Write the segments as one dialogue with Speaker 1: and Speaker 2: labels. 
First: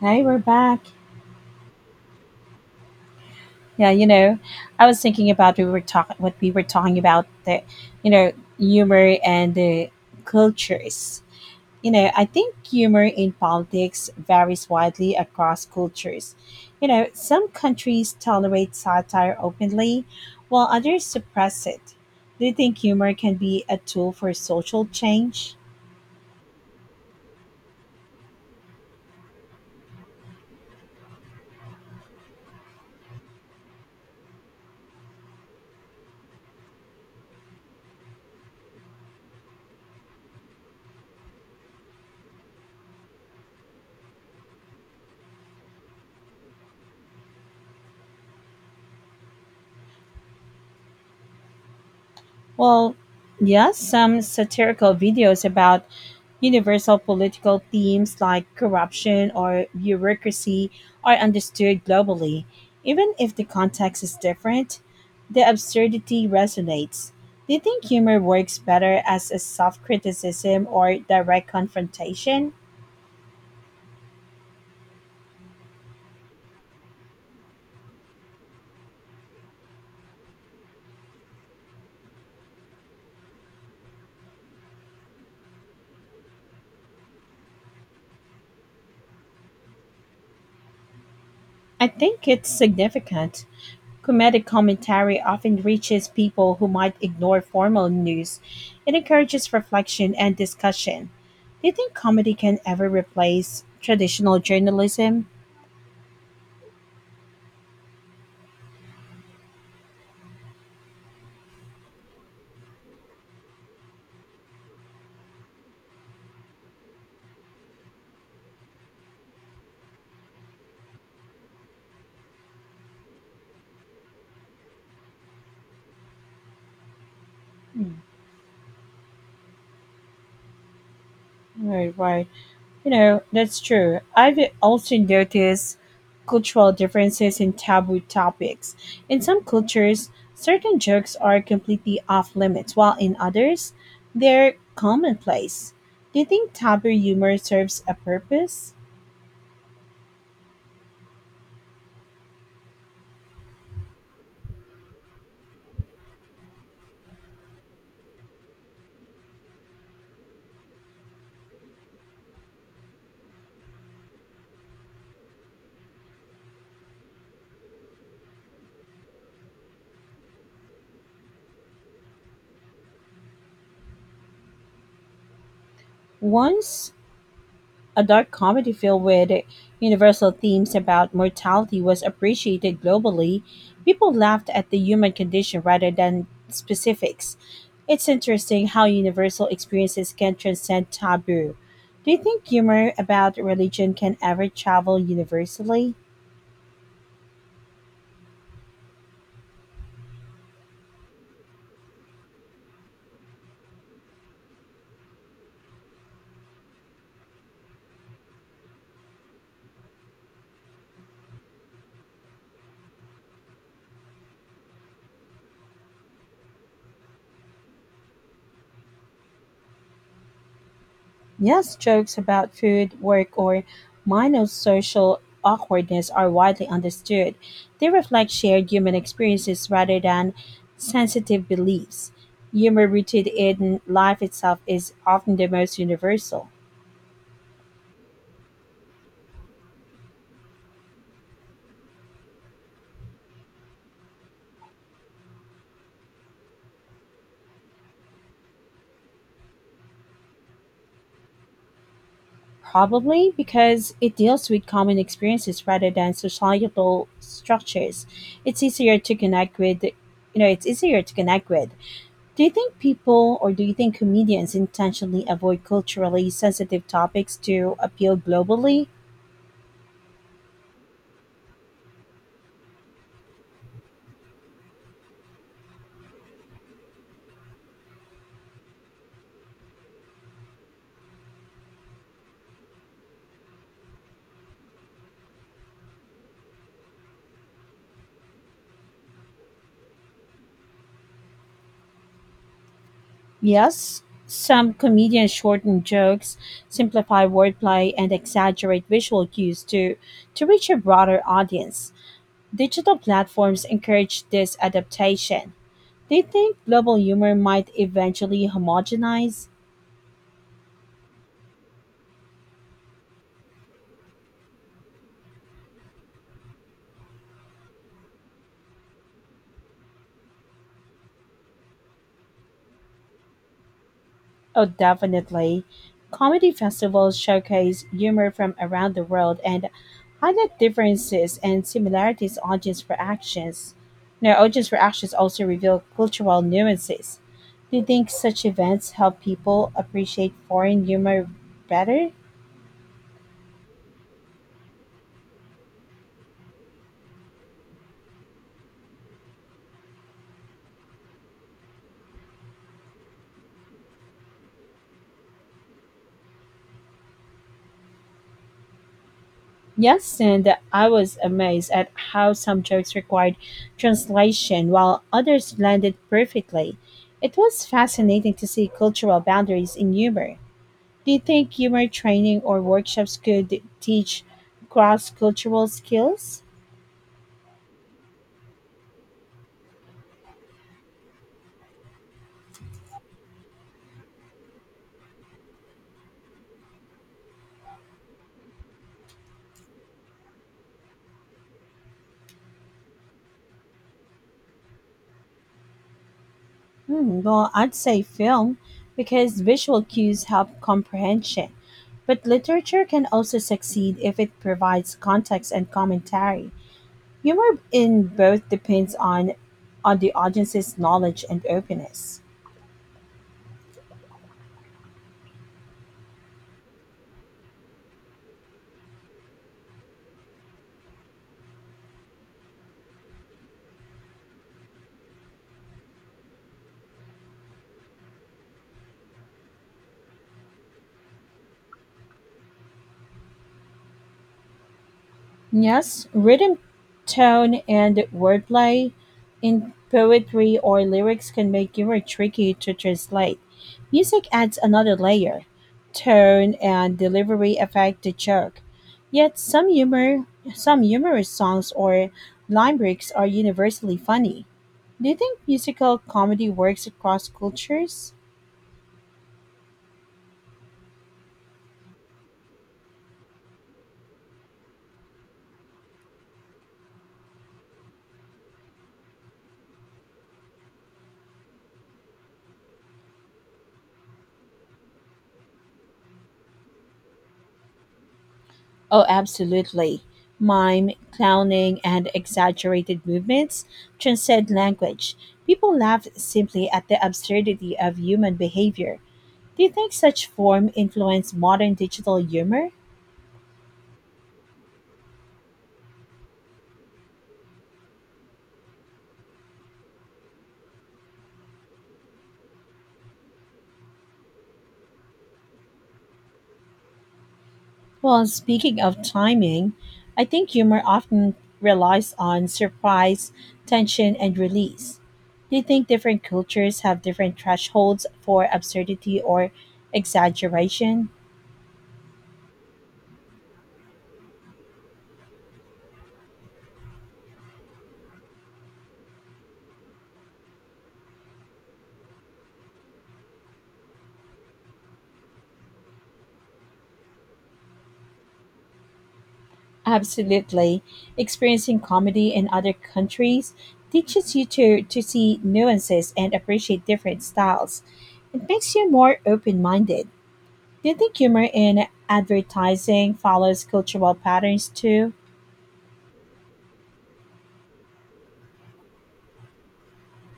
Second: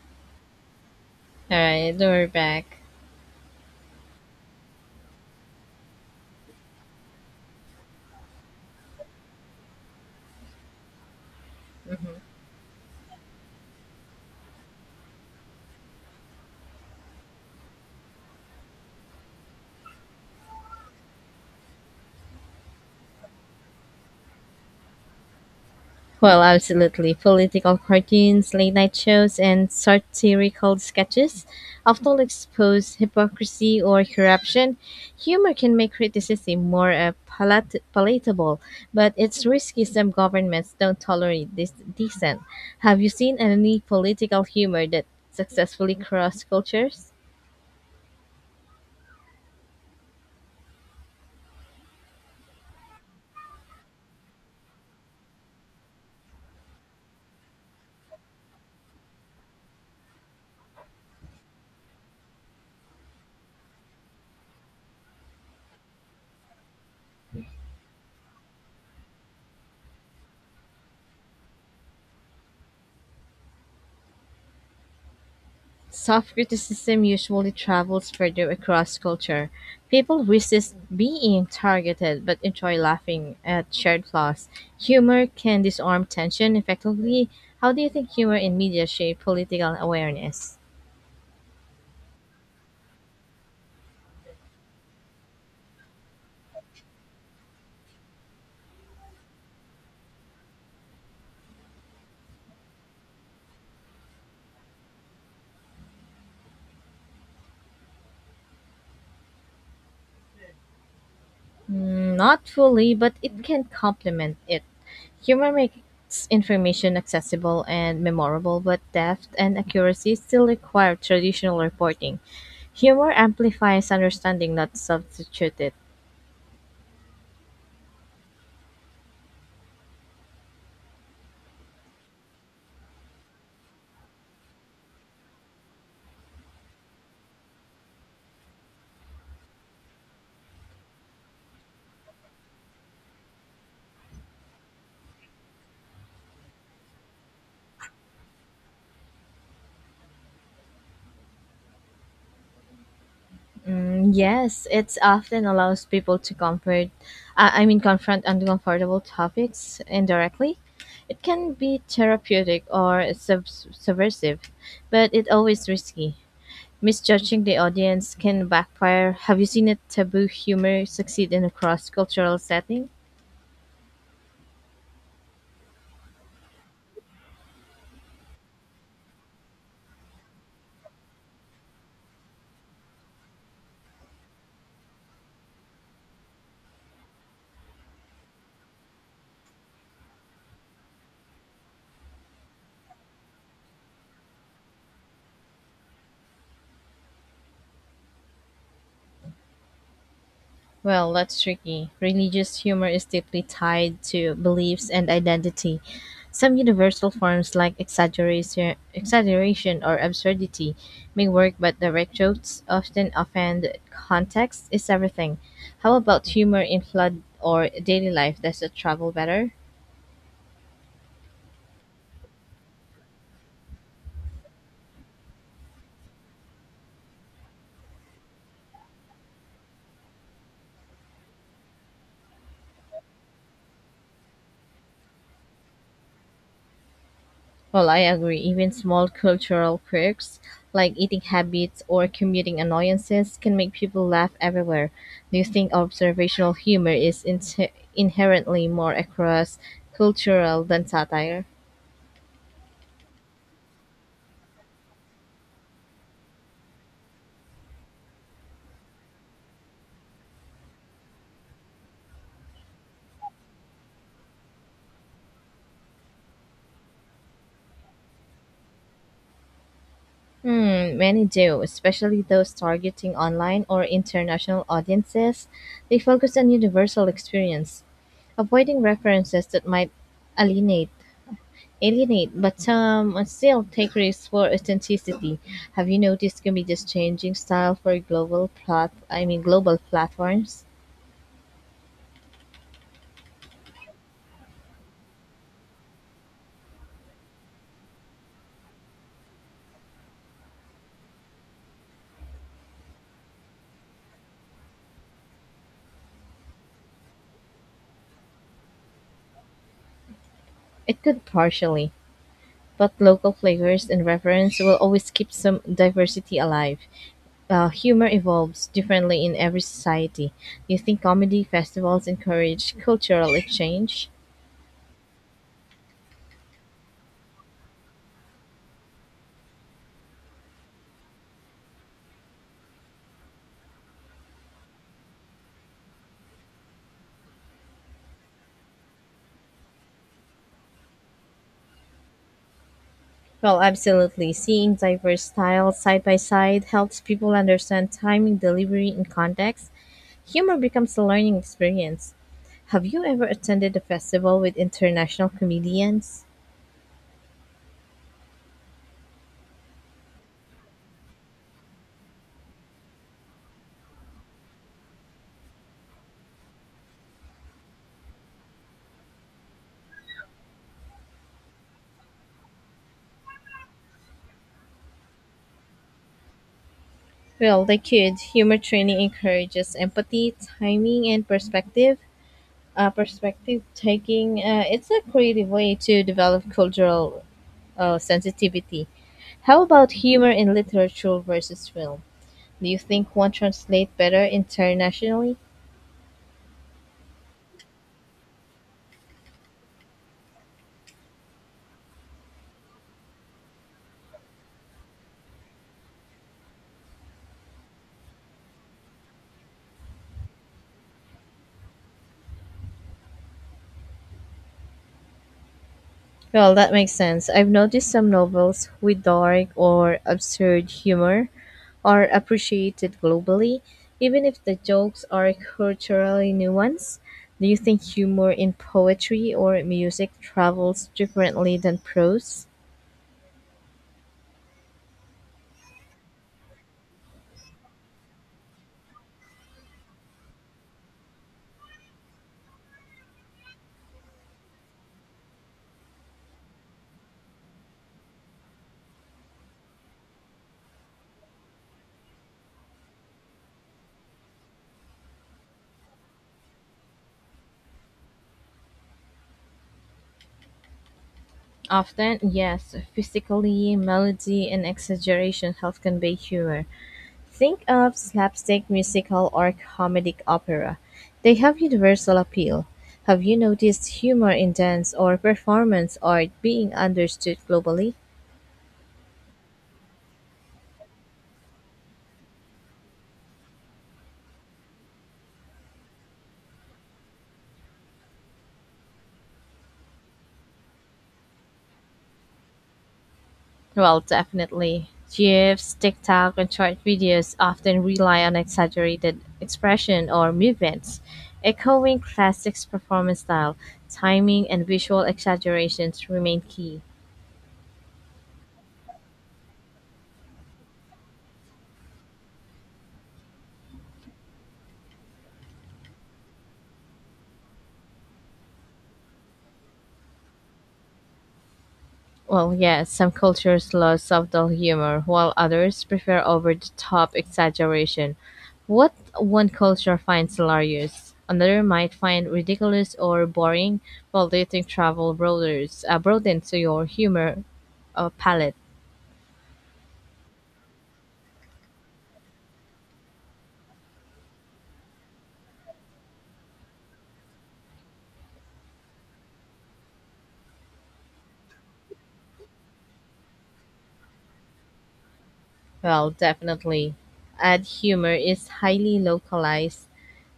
Speaker 1: Hey, we're back.
Speaker 2: All right, we're back.
Speaker 1: Yeah, you know, I was thinking about we were talking what we were talking about the, you know, humor and the cultures. I think humor in politics varies widely across cultures. You know, some countries tolerate satire openly, while others suppress it. Do you think humor can be a tool for social change?
Speaker 2: Well, absolutely. Political cartoons, late night shows, and satirical sketches often expose hypocrisy or corruption. Humor can make criticism more palatable, but it's risky some governments don't tolerate this dissent. Have you seen any political humor that successfully crossed cultures?
Speaker 1: Well, yes, some satirical videos about universal political themes like corruption or bureaucracy are understood globally. Even if the context is different, the absurdity resonates. Do you think humor works better as a soft criticism or direct confrontation?
Speaker 2: Soft criticism usually travels further across culture. People resist being targeted but enjoy laughing at shared flaws. Humor can disarm tension effectively. How do you think humor in media shape political awareness?
Speaker 1: I think it's significant. Comedic commentary often reaches people who might ignore formal news. It encourages reflection and discussion. Do you think comedy can ever replace traditional journalism?
Speaker 2: Mm, not fully, but it can complement it. Humor makes information accessible and memorable, but depth and accuracy still require traditional reporting. Humor amplifies understanding, not substitute it.
Speaker 1: Mm, right, right. You know, that's true. I've also noticed cultural differences in taboo topics. In some cultures, certain jokes are completely off limits, while in others, they're commonplace. Do you think taboo humor serves a purpose?
Speaker 2: Mm, yes, it's often allows people to confront uncomfortable topics indirectly. It can be therapeutic or subversive, but it's always risky. Misjudging the audience can backfire. Have you seen a taboo humor succeed in a cross cultural setting?
Speaker 1: Once a dark comedy filled with universal themes about mortality was appreciated globally, people laughed at the human condition rather than specifics. It's interesting how universal experiences can transcend taboo. Do you think humor about religion can ever travel universally?
Speaker 2: Well, that's tricky. Religious humor is deeply tied to beliefs and identity. Some universal forms like exaggeration or absurdity may work, but direct jokes often offend. Context is everything. How about humor in flood or daily life? Does it travel better?
Speaker 1: Yes, jokes about food, work, or minor social awkwardness are widely understood. They reflect shared human experiences rather than sensitive beliefs. Humor rooted in life itself is often the most universal,
Speaker 2: Well, I agree. Even small cultural quirks like eating habits or commuting annoyances can make people laugh everywhere. Do you think observational humor is inherently more across cultural than satire?
Speaker 1: probably because it deals with common experiences rather than societal structures. It's easier to connect with, you know, it's easier to connect with. Do you think people or do you think comedians intentionally avoid culturally sensitive topics to appeal globally?
Speaker 2: Hmm, many do, especially those targeting online or international audiences. They focus on universal experience, avoiding references that might alienate alienate, but some still take risks for authenticity. Have you noticed comedians changing style for global platforms?
Speaker 1: Yes, some comedians shorten jokes, simplify wordplay, and exaggerate visual cues to reach a broader audience. Digital platforms encourage this adaptation. Do you think global humor might eventually homogenize?
Speaker 2: It could partially, but local flavors and reference will always keep some diversity alive. Humor evolves differently in every society. Do you think comedy festivals encourage cultural exchange?
Speaker 1: Oh, definitely. Comedy festivals showcase humor from around the world and highlight differences and similarities audience reactions. Now, audience reactions also reveal cultural nuances. Do you think such events help people appreciate foreign humor better?
Speaker 2: Well, absolutely. Seeing diverse styles side by side helps people understand timing, delivery, and context. Humor becomes a learning experience. Have you ever attended a festival with international comedians?
Speaker 1: Yes, and I was amazed at how some jokes required translation while others landed perfectly. It was fascinating to see cultural boundaries in humor. Do you think humor training or workshops could teach cross cultural skills?
Speaker 2: Well, they could. Humor training encourages empathy, timing, and perspective. Perspective taking. It's a creative way to develop cultural sensitivity. How about humor in literature versus film? Do you think one translates better internationally?
Speaker 1: Hmm, well, I'd say film because visual cues help comprehension. But literature can also succeed if it provides context and commentary. Humor in both depends on the audience's knowledge and openness.
Speaker 2: Well, that makes sense. I've noticed some novels with dark or absurd humor are appreciated globally, even if the jokes are culturally nuanced. Do you think humor in poetry or music travels differently than prose?
Speaker 1: Yes, rhythm, tone, and wordplay in poetry or lyrics can make humor tricky to translate. Music adds another layer. Tone and delivery affect the joke. Yet some humorous songs or line breaks are universally funny. Do you think musical comedy works across cultures?
Speaker 2: Often, yes. Physically, melody and exaggeration help convey humor. Think of slapstick, musical, or comedic opera. They have universal appeal. Have you noticed humor in dance or performance art being understood globally?
Speaker 1: Oh, absolutely. Mime, clowning, and exaggerated movements transcend language. People laughed simply at the absurdity of human behavior. Do you think such form influenced modern digital humor?
Speaker 2: Well, definitely. GIFs, TikTok, and short videos often rely on exaggerated expression or movements, echoing classic performance style. Timing and visual exaggerations remain key.
Speaker 1: Well, speaking of timing, I think humor often relies on surprise, tension, and release. Do you think different cultures have different thresholds for absurdity or exaggeration?
Speaker 2: Well, yes, some cultures love subtle humor, while others prefer over-the-top exaggeration. What one culture finds hilarious, another might find ridiculous or boring, while dating travel broadens your humor palette.
Speaker 1: Absolutely. Experiencing comedy in other countries teaches you to see nuances and appreciate different styles. It makes you more open minded. Do you think humor in advertising follows cultural patterns too?
Speaker 2: Well, definitely. Ad humor is highly localized.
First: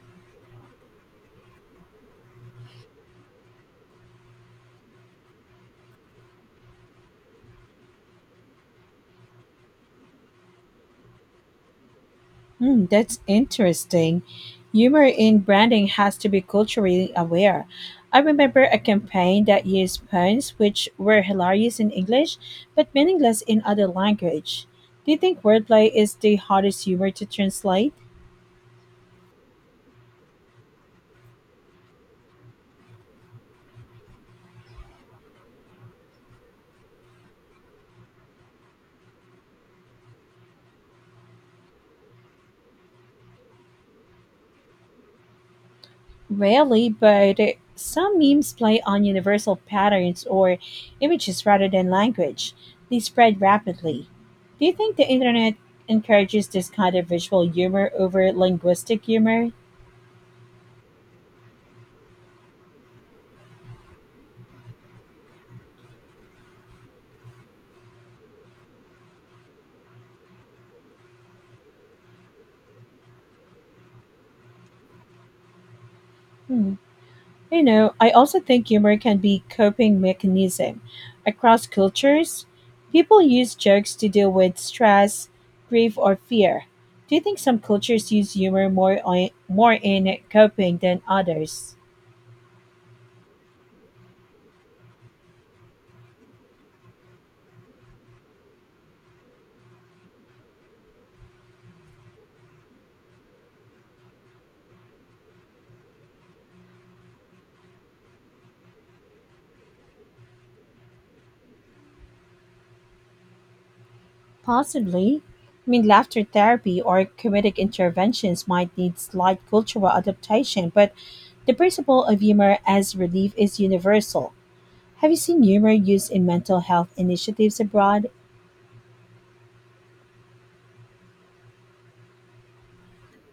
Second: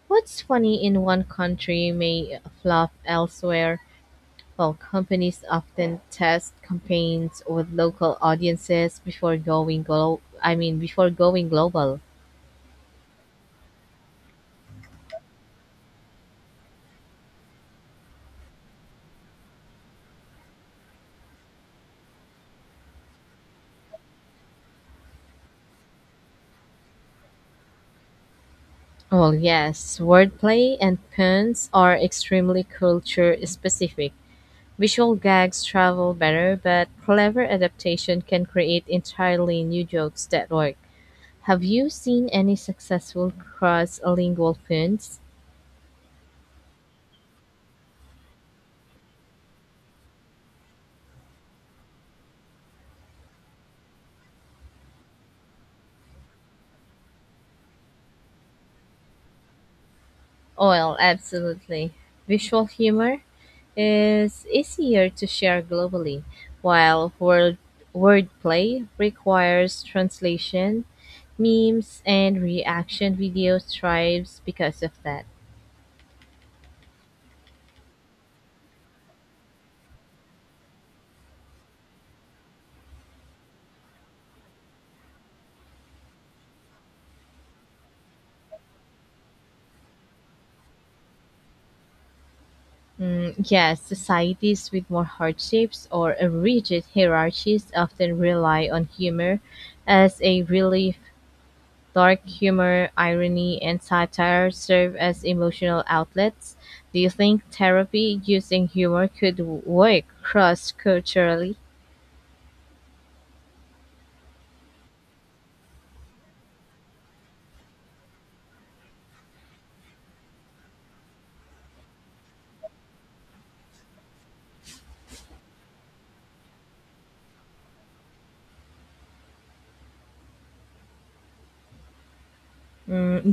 Speaker 2: What's funny in one country may fluff elsewhere. While companies often test campaigns with local audiences before going glo- I mean before going global.
Speaker 1: Hmm, that's interesting. Humor in branding has to be culturally aware. I remember a campaign that used puns which were hilarious in English but meaningless in other language. Do you think wordplay is the hardest humor to translate?
Speaker 2: Well, yes, wordplay and puns are extremely culture specific. Visual gags travel better, but clever adaptation can create entirely new jokes that work. Have you seen any successful cross-lingual puns?
Speaker 1: Rarely, but some memes play on universal patterns or images rather than language. They spread rapidly. Do you think the internet encourages this kind of visual humor over linguistic humor?
Speaker 2: Oh, well, absolutely. Visual humor is easier to share globally, while wordplay requires translation, memes, and reaction video thrives because of that.
Speaker 1: Hmm. I also think humor can be coping mechanism. Across cultures, people use jokes to deal with stress, grief, or fear. Do you think some cultures use humor more in coping than others?
Speaker 2: Mm, yes, societies with more hardships or a rigid hierarchies often rely on humor as a relief. Dark humor, irony, and satire serve as emotional outlets. Do you think therapy using humor could work cross culturally?
Speaker 1: Possibly. I mean, laughter therapy or comedic interventions might need slight cultural adaptation, but the principle of humor as relief is universal. Have you seen humor used in mental health initiatives abroad?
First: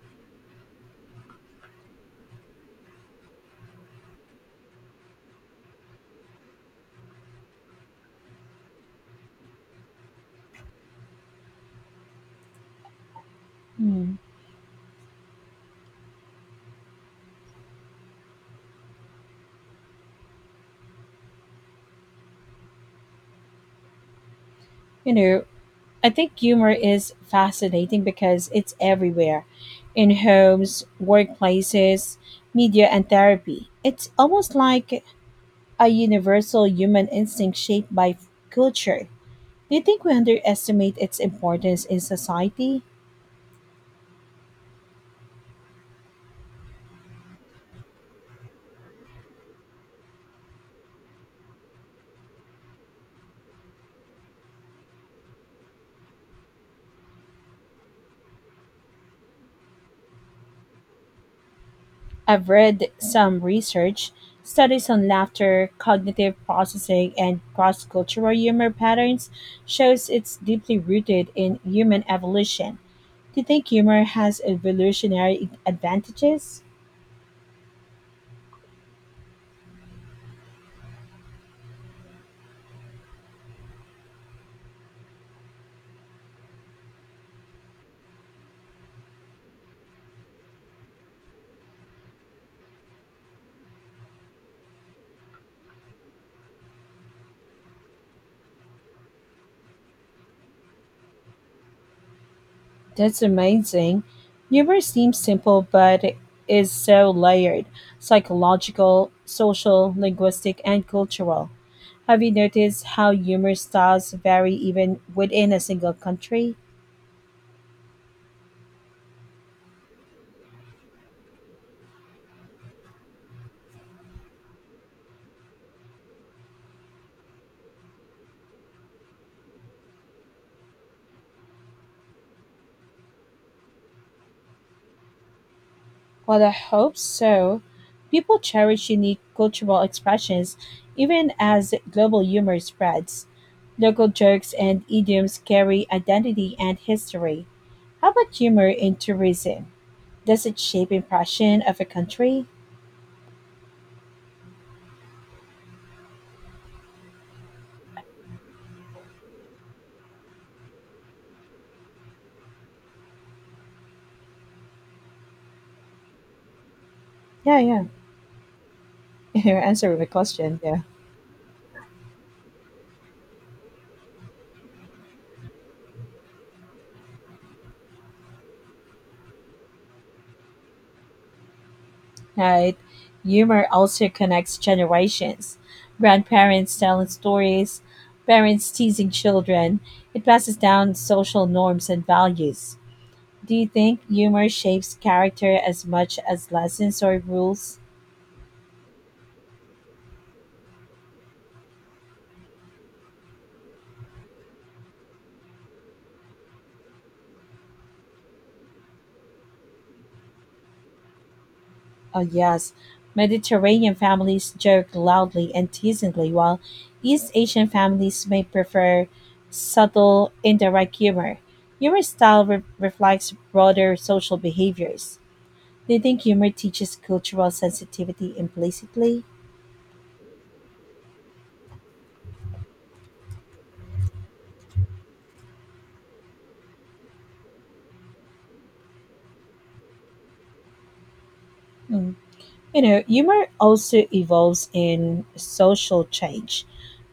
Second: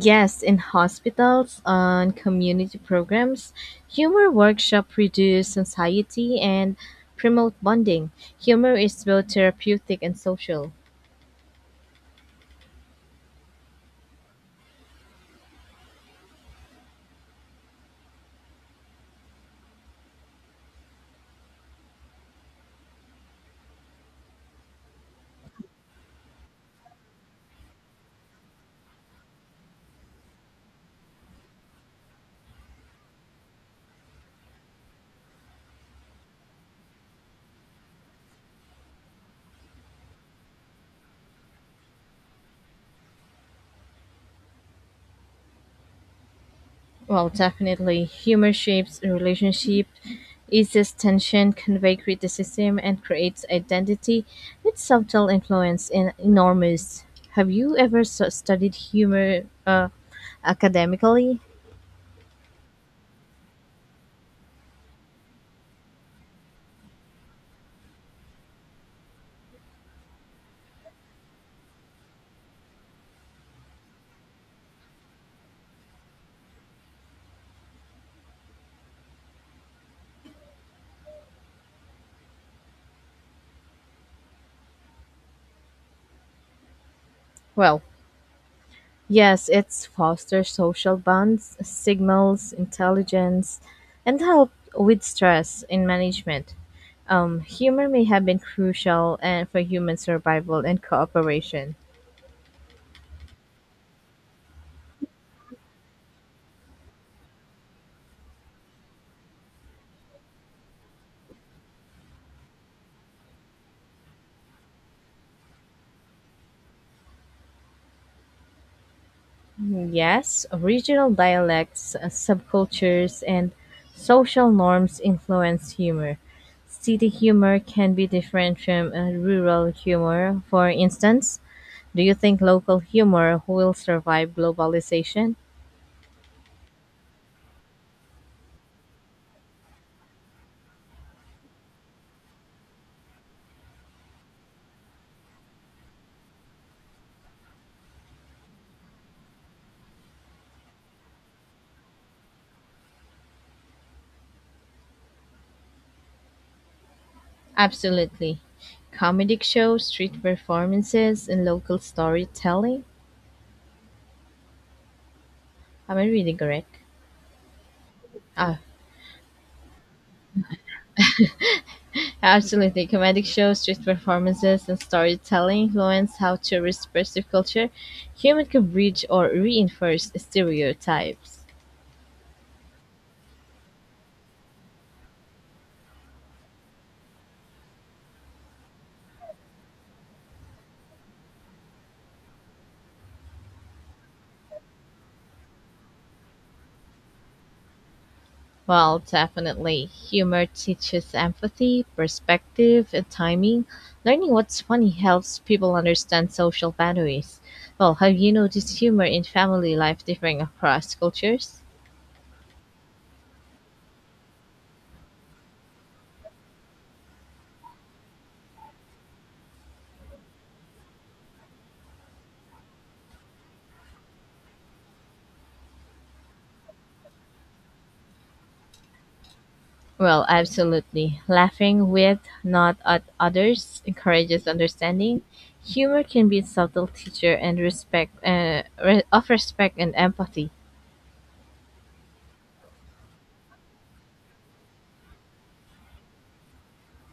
Speaker 2: Yes, in hospitals, on community programs, humor workshop reduce anxiety and promote bonding. Humor is both therapeutic and social.
Speaker 1: Hmm. You know, I think humor is fascinating because it's everywhere in homes, workplaces, media, and therapy. It's almost like a universal human instinct shaped by culture. Do you think we underestimate its importance in society?
Speaker 2: Well, definitely, humor shapes a relationship, eases tension, convey criticism, and creates identity. Its subtle influence is enormous. Have you ever studied humor academically?
Speaker 1: I've read some research studies on laughter, cognitive processing, and cross-cultural humor patterns shows it's deeply rooted in human evolution. Do you think humor has evolutionary advantages?
Speaker 2: Well, yes, it's fosters social bonds, signals intelligence, and help with stress in management. Humor may have been crucial and for human survival and cooperation.
Speaker 1: That's amazing. Humor seems simple, but it is so layered psychological, social, linguistic, and cultural. Have you noticed how humor styles vary even within a single country?
Speaker 2: Yes, regional dialects, subcultures, and social norms influence humor. City humor can be different from rural humor. For instance, do you think local humor will survive globalization?
Speaker 1: Well, I hope so. People cherish unique cultural expressions even as global humor spreads. Local jokes and idioms carry identity and history. How about humor in tourism? Does it shape impression of a country?
Speaker 2: Absolutely. Comedic shows, street performances, and local storytelling. Am I reading correct?
Speaker 1: Yeah, yeah.
Speaker 2: Ah,
Speaker 1: You're answering the question. Yeah.
Speaker 2: absolutely. Comedic shows, street performances, and storytelling influence how tourists perceive culture. Humor can bridge or reinforce stereotypes.
Speaker 1: Right. Humor also connects generations. Grandparents telling stories, parents teasing children. It passes down social norms and values. Do you think humor shapes character as much as lessons or rules?
Speaker 2: Well, definitely. Humor teaches empathy, perspective, and timing. Learning what's funny helps people understand social boundaries. Well, have you noticed humor in family life differing across cultures?
Speaker 1: Oh, yes. Mediterranean families joke loudly and teasingly, while East Asian families may prefer subtle, indirect humor. Humor style reflects broader social behaviors. Do you think humor teaches cultural sensitivity implicitly?
Speaker 2: Well, absolutely. Laughing with, not at others, encourages understanding. Humor can be a subtle teacher and respect of respect and empathy.
Speaker 1: Hmm. You know, humor also evolves in social change.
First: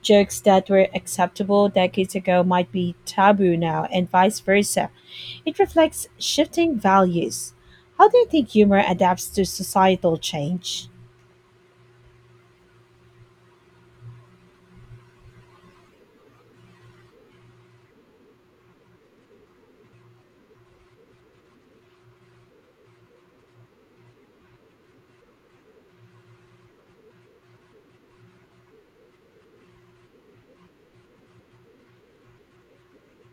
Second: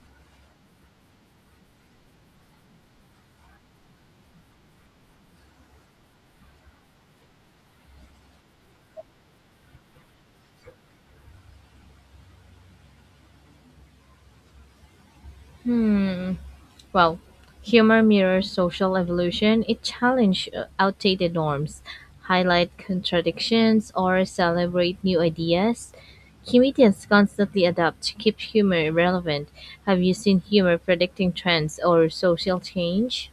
Speaker 1: Jokes that were acceptable decades ago might be taboo now, and vice versa. It reflects shifting values. How do you think humor adapts to societal change?
Speaker 2: Well, humor mirrors social evolution. It challenges outdated norms, highlight contradictions, or celebrate new ideas. Comedians constantly adapt to keep humor relevant. Have you seen humor predicting trends or social change?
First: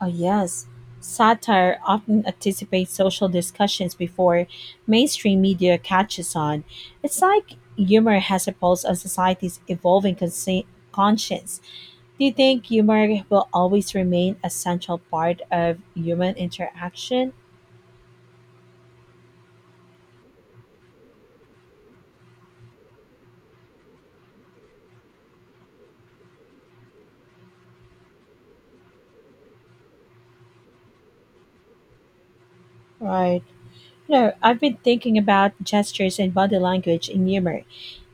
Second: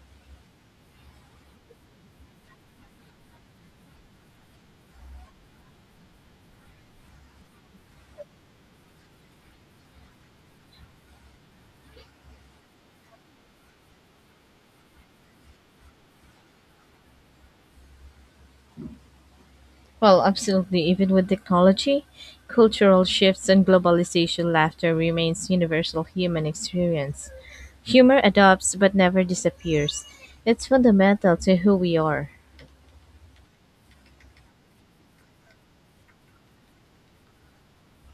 Speaker 1: Oh, yes. Satire often anticipates social discussions before mainstream media catches on. It's like humor has a pulse on society's evolving conscience. Do you think humor will always remain a central part of human interaction?
Speaker 2: Well, absolutely. Even with technology, cultural shifts, and globalization, laughter remains universal human experience. Humor adapts but never disappears. It's fundamental to who we are.
Speaker 1: Right. I've been thinking about gestures and body language in humor.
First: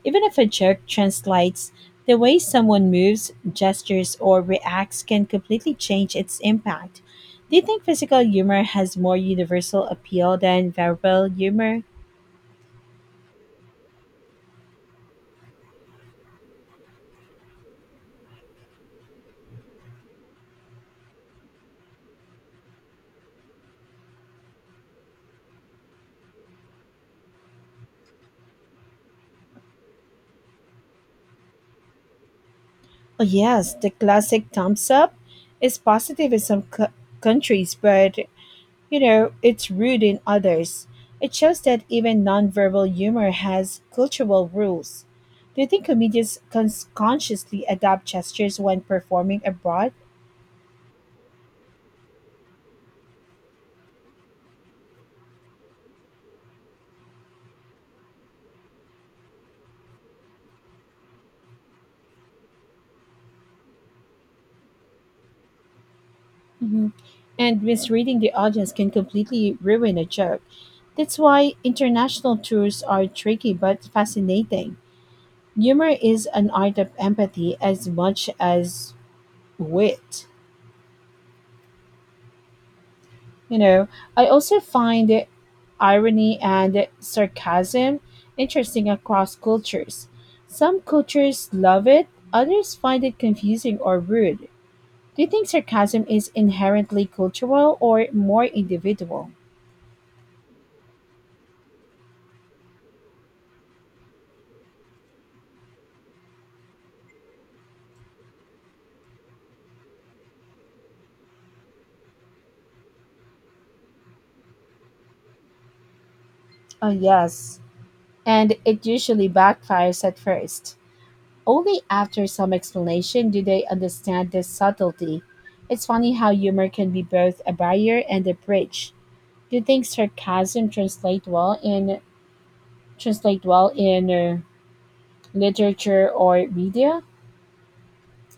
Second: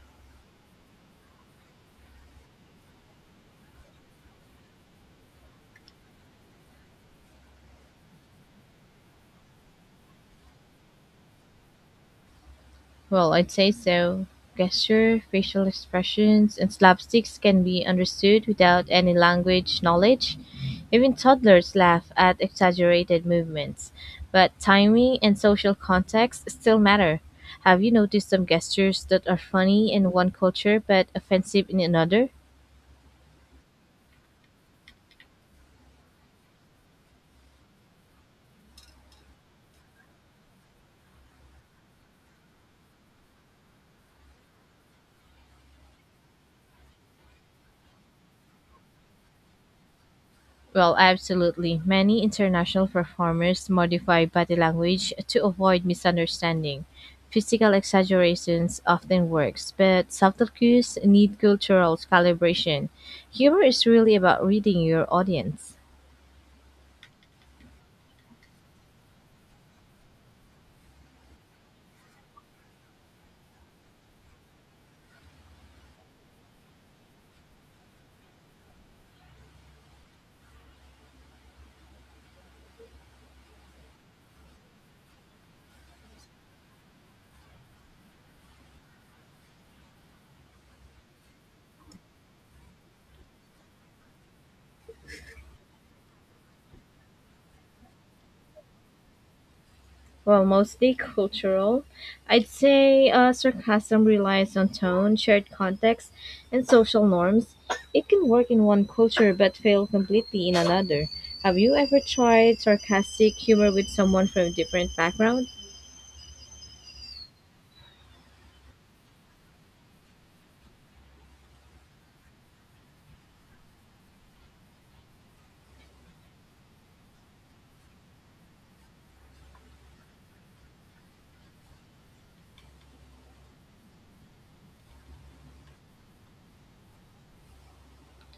Speaker 1: Even if a joke translates, the way someone moves, gestures, or reacts can completely change its impact. Do you think physical humor has more universal appeal than verbal humor?
Speaker 2: Well, I'd say so. Gesture, facial expressions, and slapsticks can be understood without any language knowledge. Even toddlers laugh at exaggerated movements, but timing and social context still matter. Have you noticed some gestures that are funny in one culture but offensive in another?
Speaker 1: Oh, yes, the classic thumbs up is positive in some countries, but You know, it's rude in others. It shows that even nonverbal humor has cultural rules. Do you think comedians consciously adapt gestures when performing abroad?
Speaker 2: Well, absolutely. Many international performers modify body language to avoid misunderstanding. Physical exaggerations often works, but subtle cues need cultural calibration. Humor is really about reading your audience.
Speaker 1: Mhm. And misreading the audience can completely ruin a joke. That's why international tours are tricky but fascinating. Humor is an art of empathy as much as wit. You know, I also find irony and sarcasm interesting across cultures. Some cultures love it, others find it confusing or rude. Do you think sarcasm is inherently cultural or more individual?
Speaker 2: Well, mostly cultural. I'd say sarcasm relies on tone, shared context, and social norms. It can work in one culture but fail completely in another. Have you ever tried sarcastic humor with someone from a different background?
Speaker 1: Oh, yes. And it usually backfires at first. Only after some explanation do they understand the subtlety. It's funny how humor can be both a barrier and a bridge. Do you think sarcasm translate well in literature or media?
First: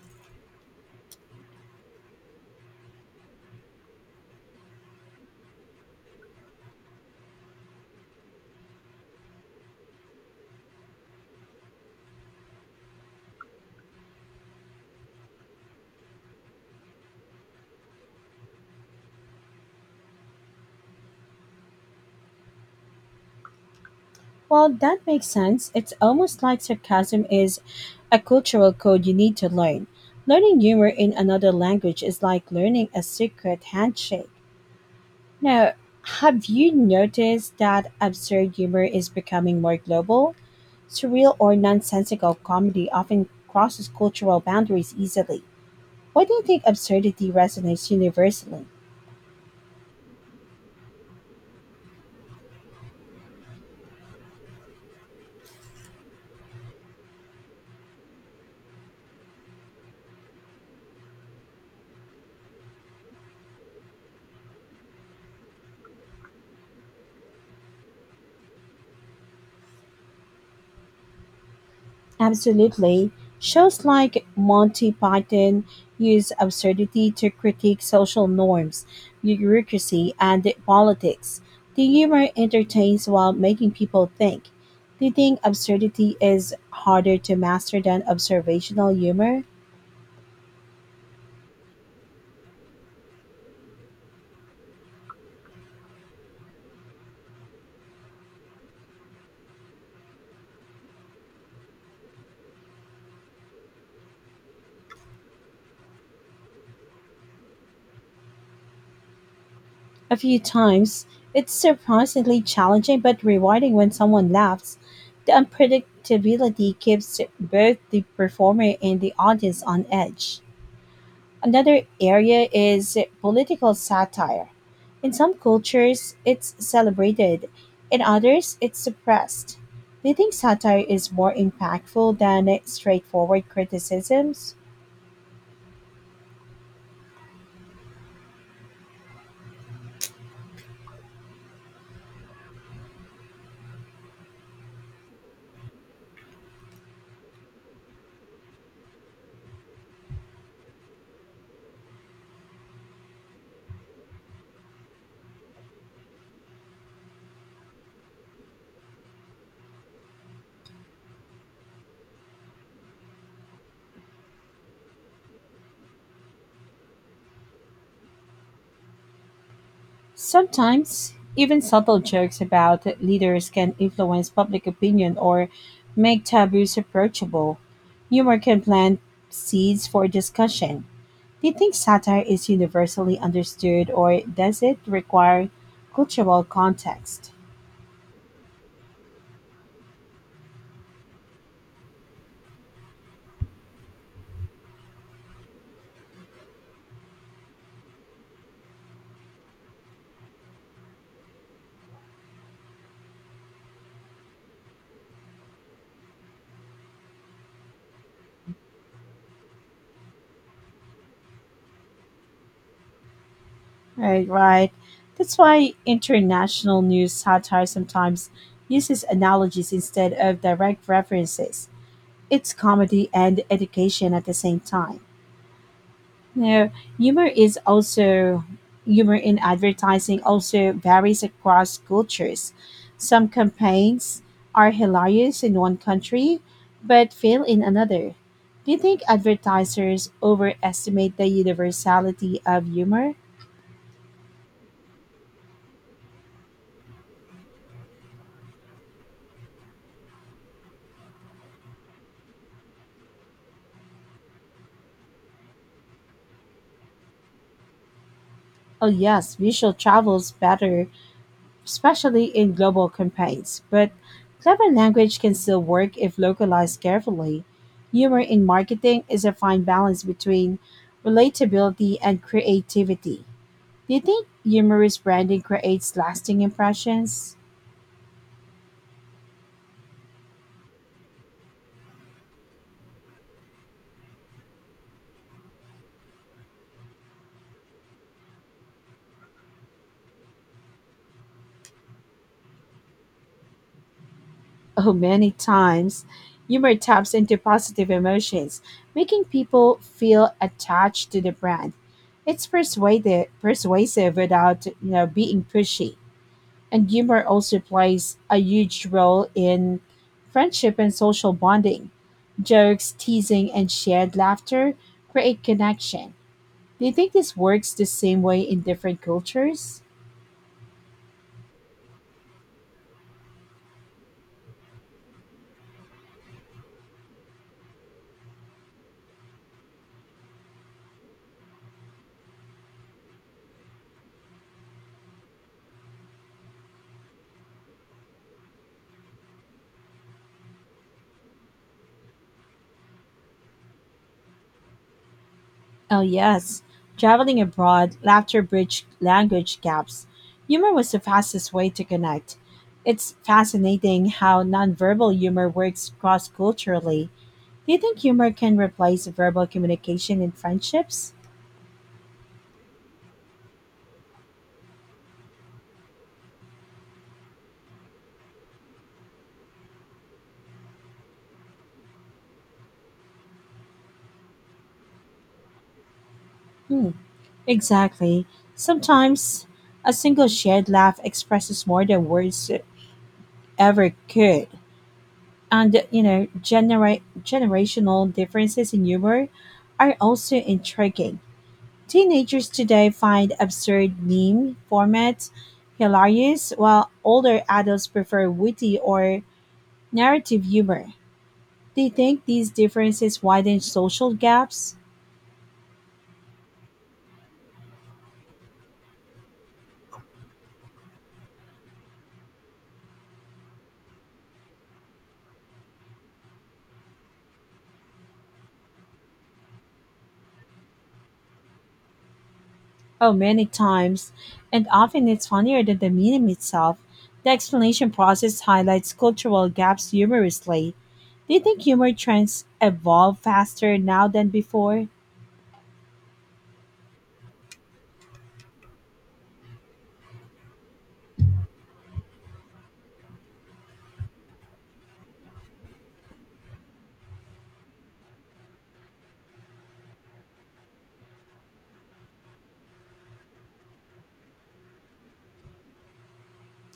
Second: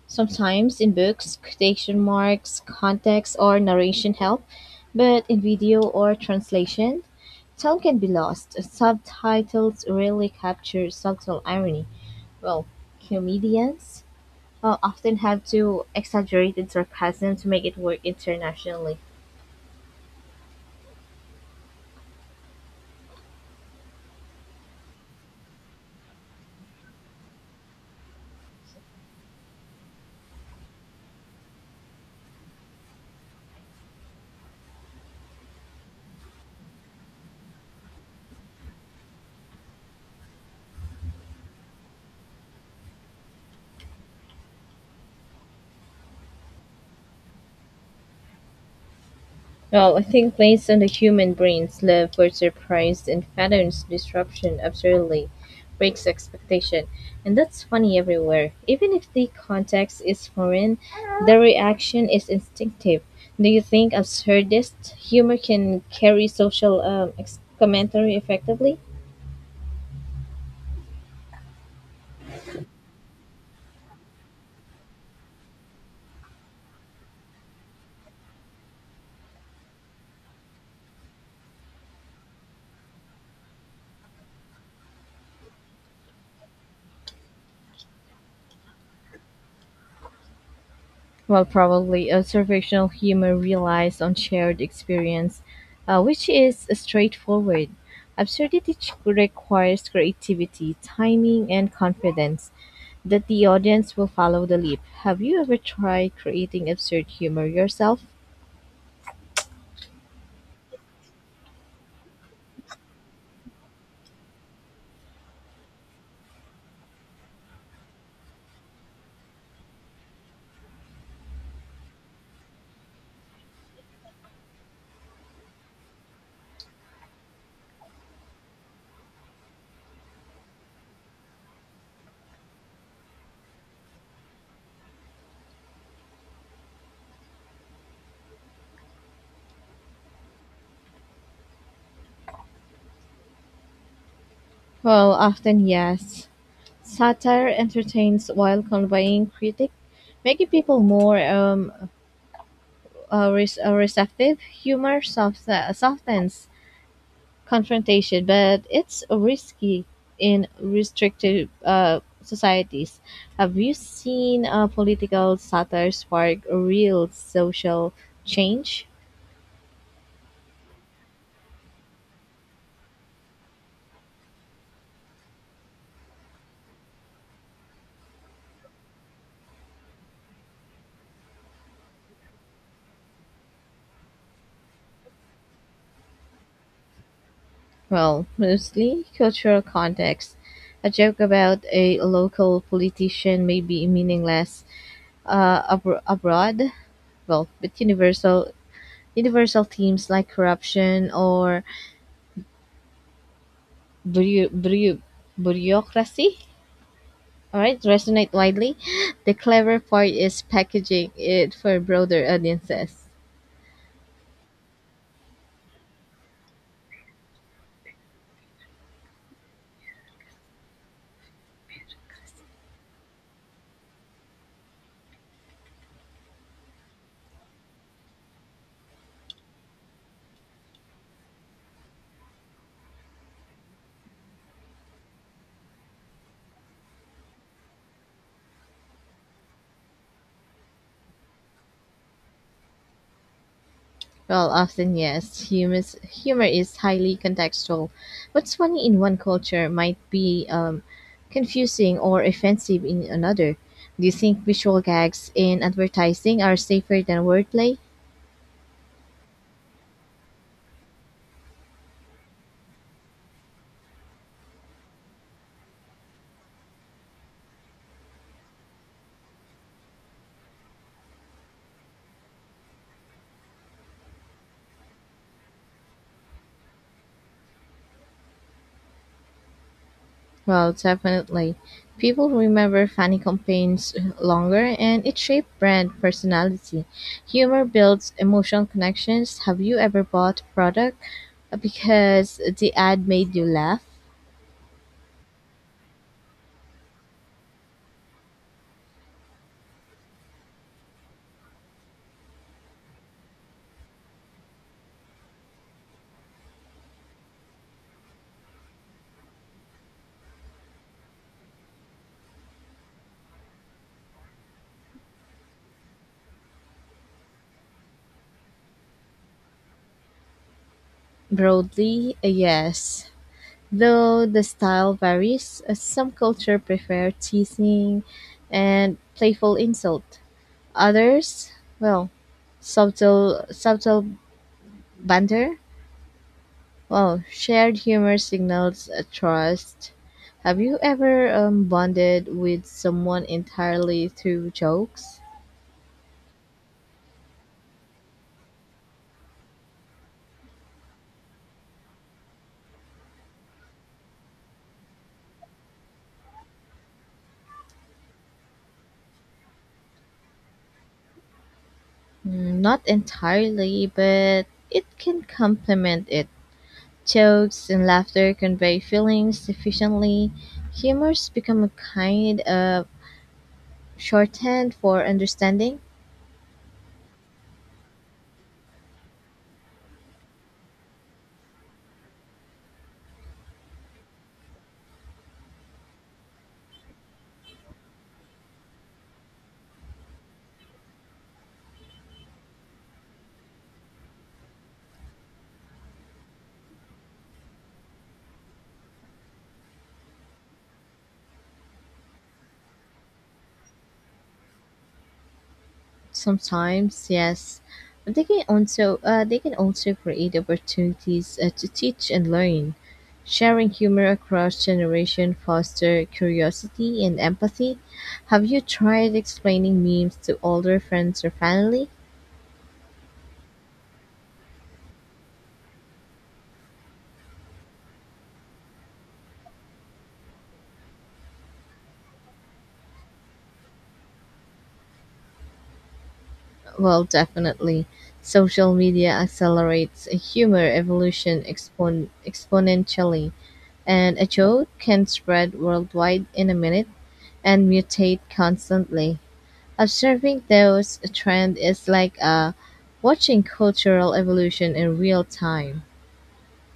Speaker 2: Sometimes in books, quotation marks, context, or narration help, but in video or translation, tone can be lost. Subtitles rarely capture subtle irony. Well, comedians often had to exaggerate its sarcasm to make it work internationally.
Speaker 1: Well, that makes sense. It's almost like sarcasm is a cultural code you need to learn. Learning humor in another language is like learning a secret handshake. Now, have you noticed that absurd humor is becoming more global? Surreal or nonsensical comedy often crosses cultural boundaries easily. Why do you think absurdity resonates universally?
Speaker 2: Well, I think based on the human brain's love for surprise and patterns, disruption absurdly breaks expectation. And that's funny everywhere. Even if the context is foreign, the reaction is instinctive. Do you think absurdist humor can carry social commentary effectively?
Speaker 1: Absolutely. Shows like Monty Python use absurdity to critique social norms, bureaucracy, and politics. The humor entertains while making people think. Do you think absurdity is harder to master than observational humor?
Speaker 2: Well, probably observational humor relies on shared experience, which is straightforward. Absurdity requires creativity, timing, and confidence that the audience will follow the leap. Have you ever tried creating absurd humor yourself?
Speaker 1: A few times, it's surprisingly challenging but rewarding when someone laughs. The unpredictability keeps both the performer and the audience on edge. Another area is political satire. In some cultures, it's celebrated, in others, it's suppressed. Do you think satire is more impactful than straightforward criticisms?
Speaker 2: Well, often yes. Satire entertains while conveying critique, making people more receptive. Humor softens confrontation, but it's risky in restrictive societies. Have you seen political satire spark real social change?
Speaker 1: Sometimes, even subtle jokes about leaders can influence public opinion or make taboos approachable. Humor can plant seeds for discussion. Do you think satire is universally understood or does it require cultural context?
Speaker 2: Well, mostly cultural context. A joke about a local politician may be meaningless abroad, but universal themes like corruption or bureau- bureau- bureaucracy. All right, resonate widely. The clever part is packaging it for broader audiences.
Speaker 1: Right, right. That's why international news satire sometimes uses analogies instead of direct references. It's comedy and education at the same time. Now, humor is also humor in advertising also varies across cultures. Some campaigns are hilarious in one country but fail in another. Do you think advertisers overestimate the universality of humor?
Speaker 2: Well, often yes, humor is highly contextual. What's funny in one culture might be confusing or offensive in another. Do you think visual gags in advertising are safer than wordplay?
Speaker 1: Oh yes, visual travels better especially in global campaigns. But clever language can still work if localized carefully. Humor in marketing is a fine balance between relatability and creativity. Do you think humorous branding creates lasting impressions?
Speaker 2: Well, definitely. People remember funny campaigns longer and it shaped brand personality. Humor builds emotional connections. Have you ever bought a product because the ad made you laugh?
Speaker 1: Oh, many times. Humor taps into positive emotions, making people feel attached to the brand. It's persuasive without being pushy. And humor also plays a huge role in friendship and social bonding. Jokes, teasing, and shared laughter create connection. Do you think this works the same way in different cultures?
Speaker 2: Broadly, a yes. Though the style varies, some culture prefer teasing and playful insult. Others, well, subtle banter. Wow, shared humor signals a trust. Have you ever bonded with someone entirely through jokes?
Speaker 1: Oh, yes. Traveling abroad, laughter bridged language gaps. Humor was the fastest way to connect. It's fascinating how nonverbal humor works cross culturally. Do you think humor can replace verbal communication in friendships?
Speaker 2: Mm, not entirely, but it can complement it. Jokes and laughter convey feelings efficiently. Humors become a kind of shorthand for understanding.
Speaker 1: Hmm. Exactly. Sometimes a single shared laugh expresses more than words ever could. And generational differences in humor are also intriguing. Teenagers today find absurd meme formats hilarious, while older adults prefer witty or narrative humor. They think these differences widen social gaps.
Speaker 2: Sometimes, yes. But they can also create opportunities to teach and learn. Sharing humor across generation foster curiosity and empathy. Have you tried explaining memes to older friends or family?
Speaker 1: Oh, many times. And often it's funnier than the meme itself. The explanation process highlights cultural gaps humorously. Do you think humor trends evolve faster now than before?
Speaker 2: Well, definitely. Social media accelerates humor evolution exponentially, and a joke can spread worldwide in a minute and mutate constantly. Observing those trends is like watching cultural evolution in real time.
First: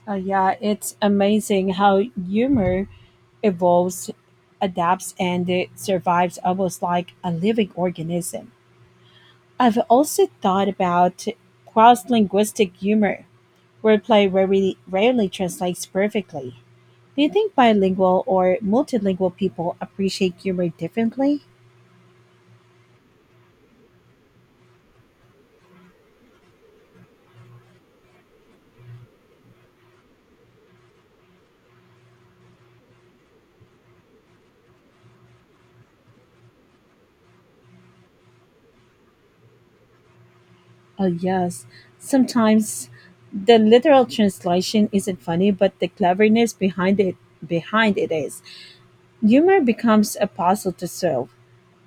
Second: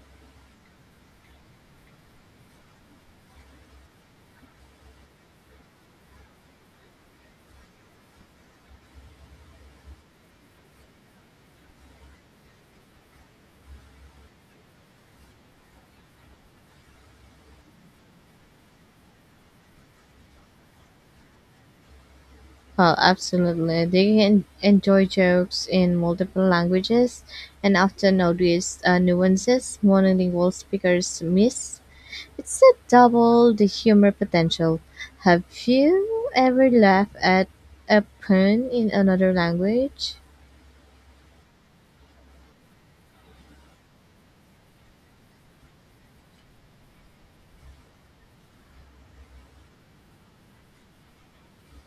Speaker 1: Yeah, it's amazing how humor evolves, adapts, and it survives almost like a living organism. I've also thought about cross linguistic humor, wordplay rarely translates perfectly. Do you think bilingual or multilingual people appreciate humor differently?
Speaker 2: Well, absolutely. They can enjoy jokes in multiple languages and often notice nuances monolingual speakers miss. It's a double the humor potential. Have you ever laughed at a pun in another language?
Speaker 1: Oh, yes. Sometimes the literal translation isn't funny, but the cleverness behind it is. Humor becomes a puzzle to solve.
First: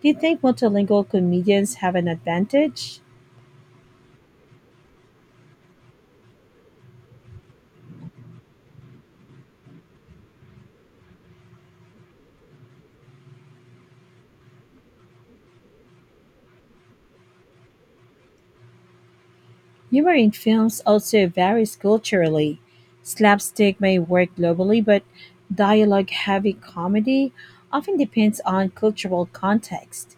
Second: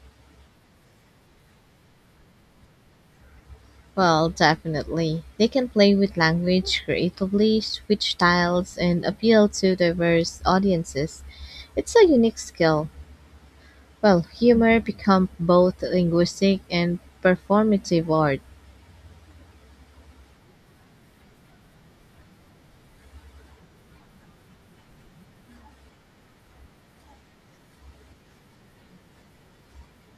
Speaker 1: Do you think multilingual comedians have an advantage?
Speaker 2: Well, definitely. They can play with language creatively, switch styles, and appeal to diverse audiences. It's a unique skill. Well, humor becomes both linguistic and performative art.
Speaker 1: Humor in films also varies culturally. Slapstick may work globally, but dialogue heavy comedy often depends on cultural context.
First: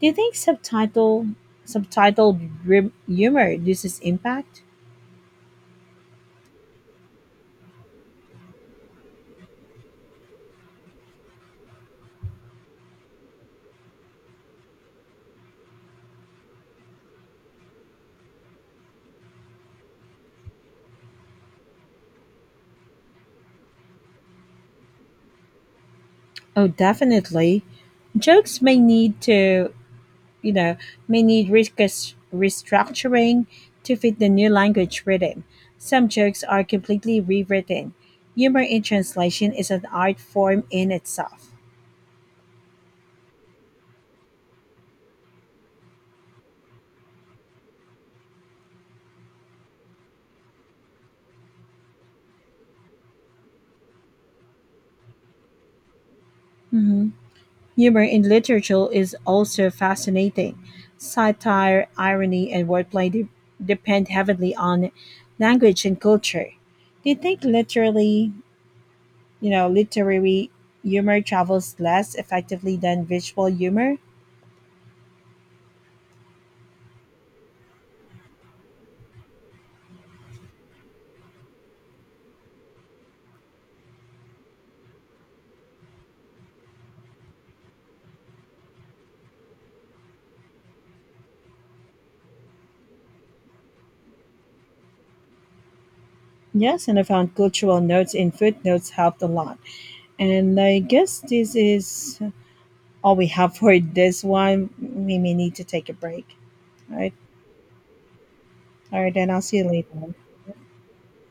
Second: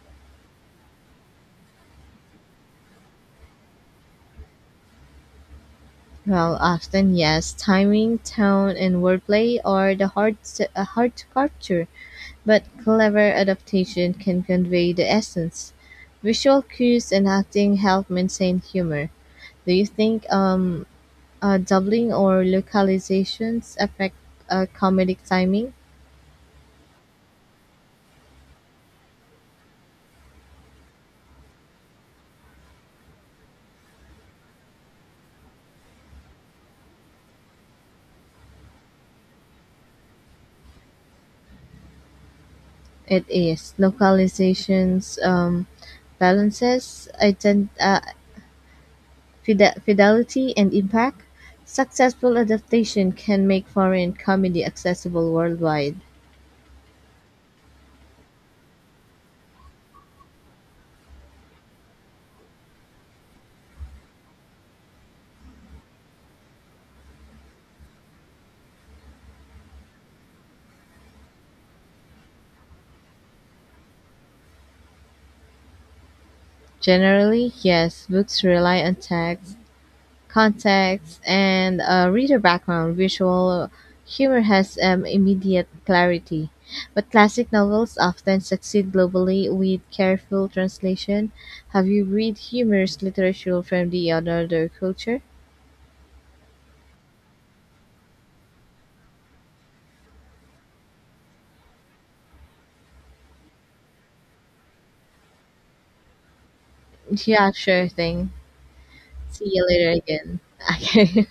Speaker 1: Do you think subtitle humor loses impact?
Speaker 2: Well, often yes, timing, tone, and wordplay are the hard to capture, but clever adaptation can convey the essence. Visual cues and acting help maintain humor. Do you think doubling or localizations affect comedic timing.
Speaker 1: Oh, definitely. Jokes may need to you know, may need restructuring to fit the new language rhythm. Some jokes are completely rewritten. Humor in translation is an art form in itself.
Speaker 2: It is localizations balances fidelity and impact. Successful adaptation can make foreign comedy accessible worldwide.
Speaker 1: Mhm. Humor in literature is also fascinating. Satire, irony, and wordplay depend heavily on language and culture. Do you think literary humor travels less effectively than visual humor?
Speaker 2: Generally, yes, books rely on text context, and a reader background, visual humor has immediate clarity. But classic novels often succeed globally with careful translation. Have you read humorous literature from the another culture?
Speaker 1: Yes, and I found cultural notes in footnotes helped a lot. And I guess this is all we have for this one. We may need to take a break. All right.
Speaker 2: Yeah, sure thing.
Speaker 1: All right, then I'll
Speaker 2: See
Speaker 1: see you
Speaker 2: you later
Speaker 1: later.
Speaker 2: again. Okay.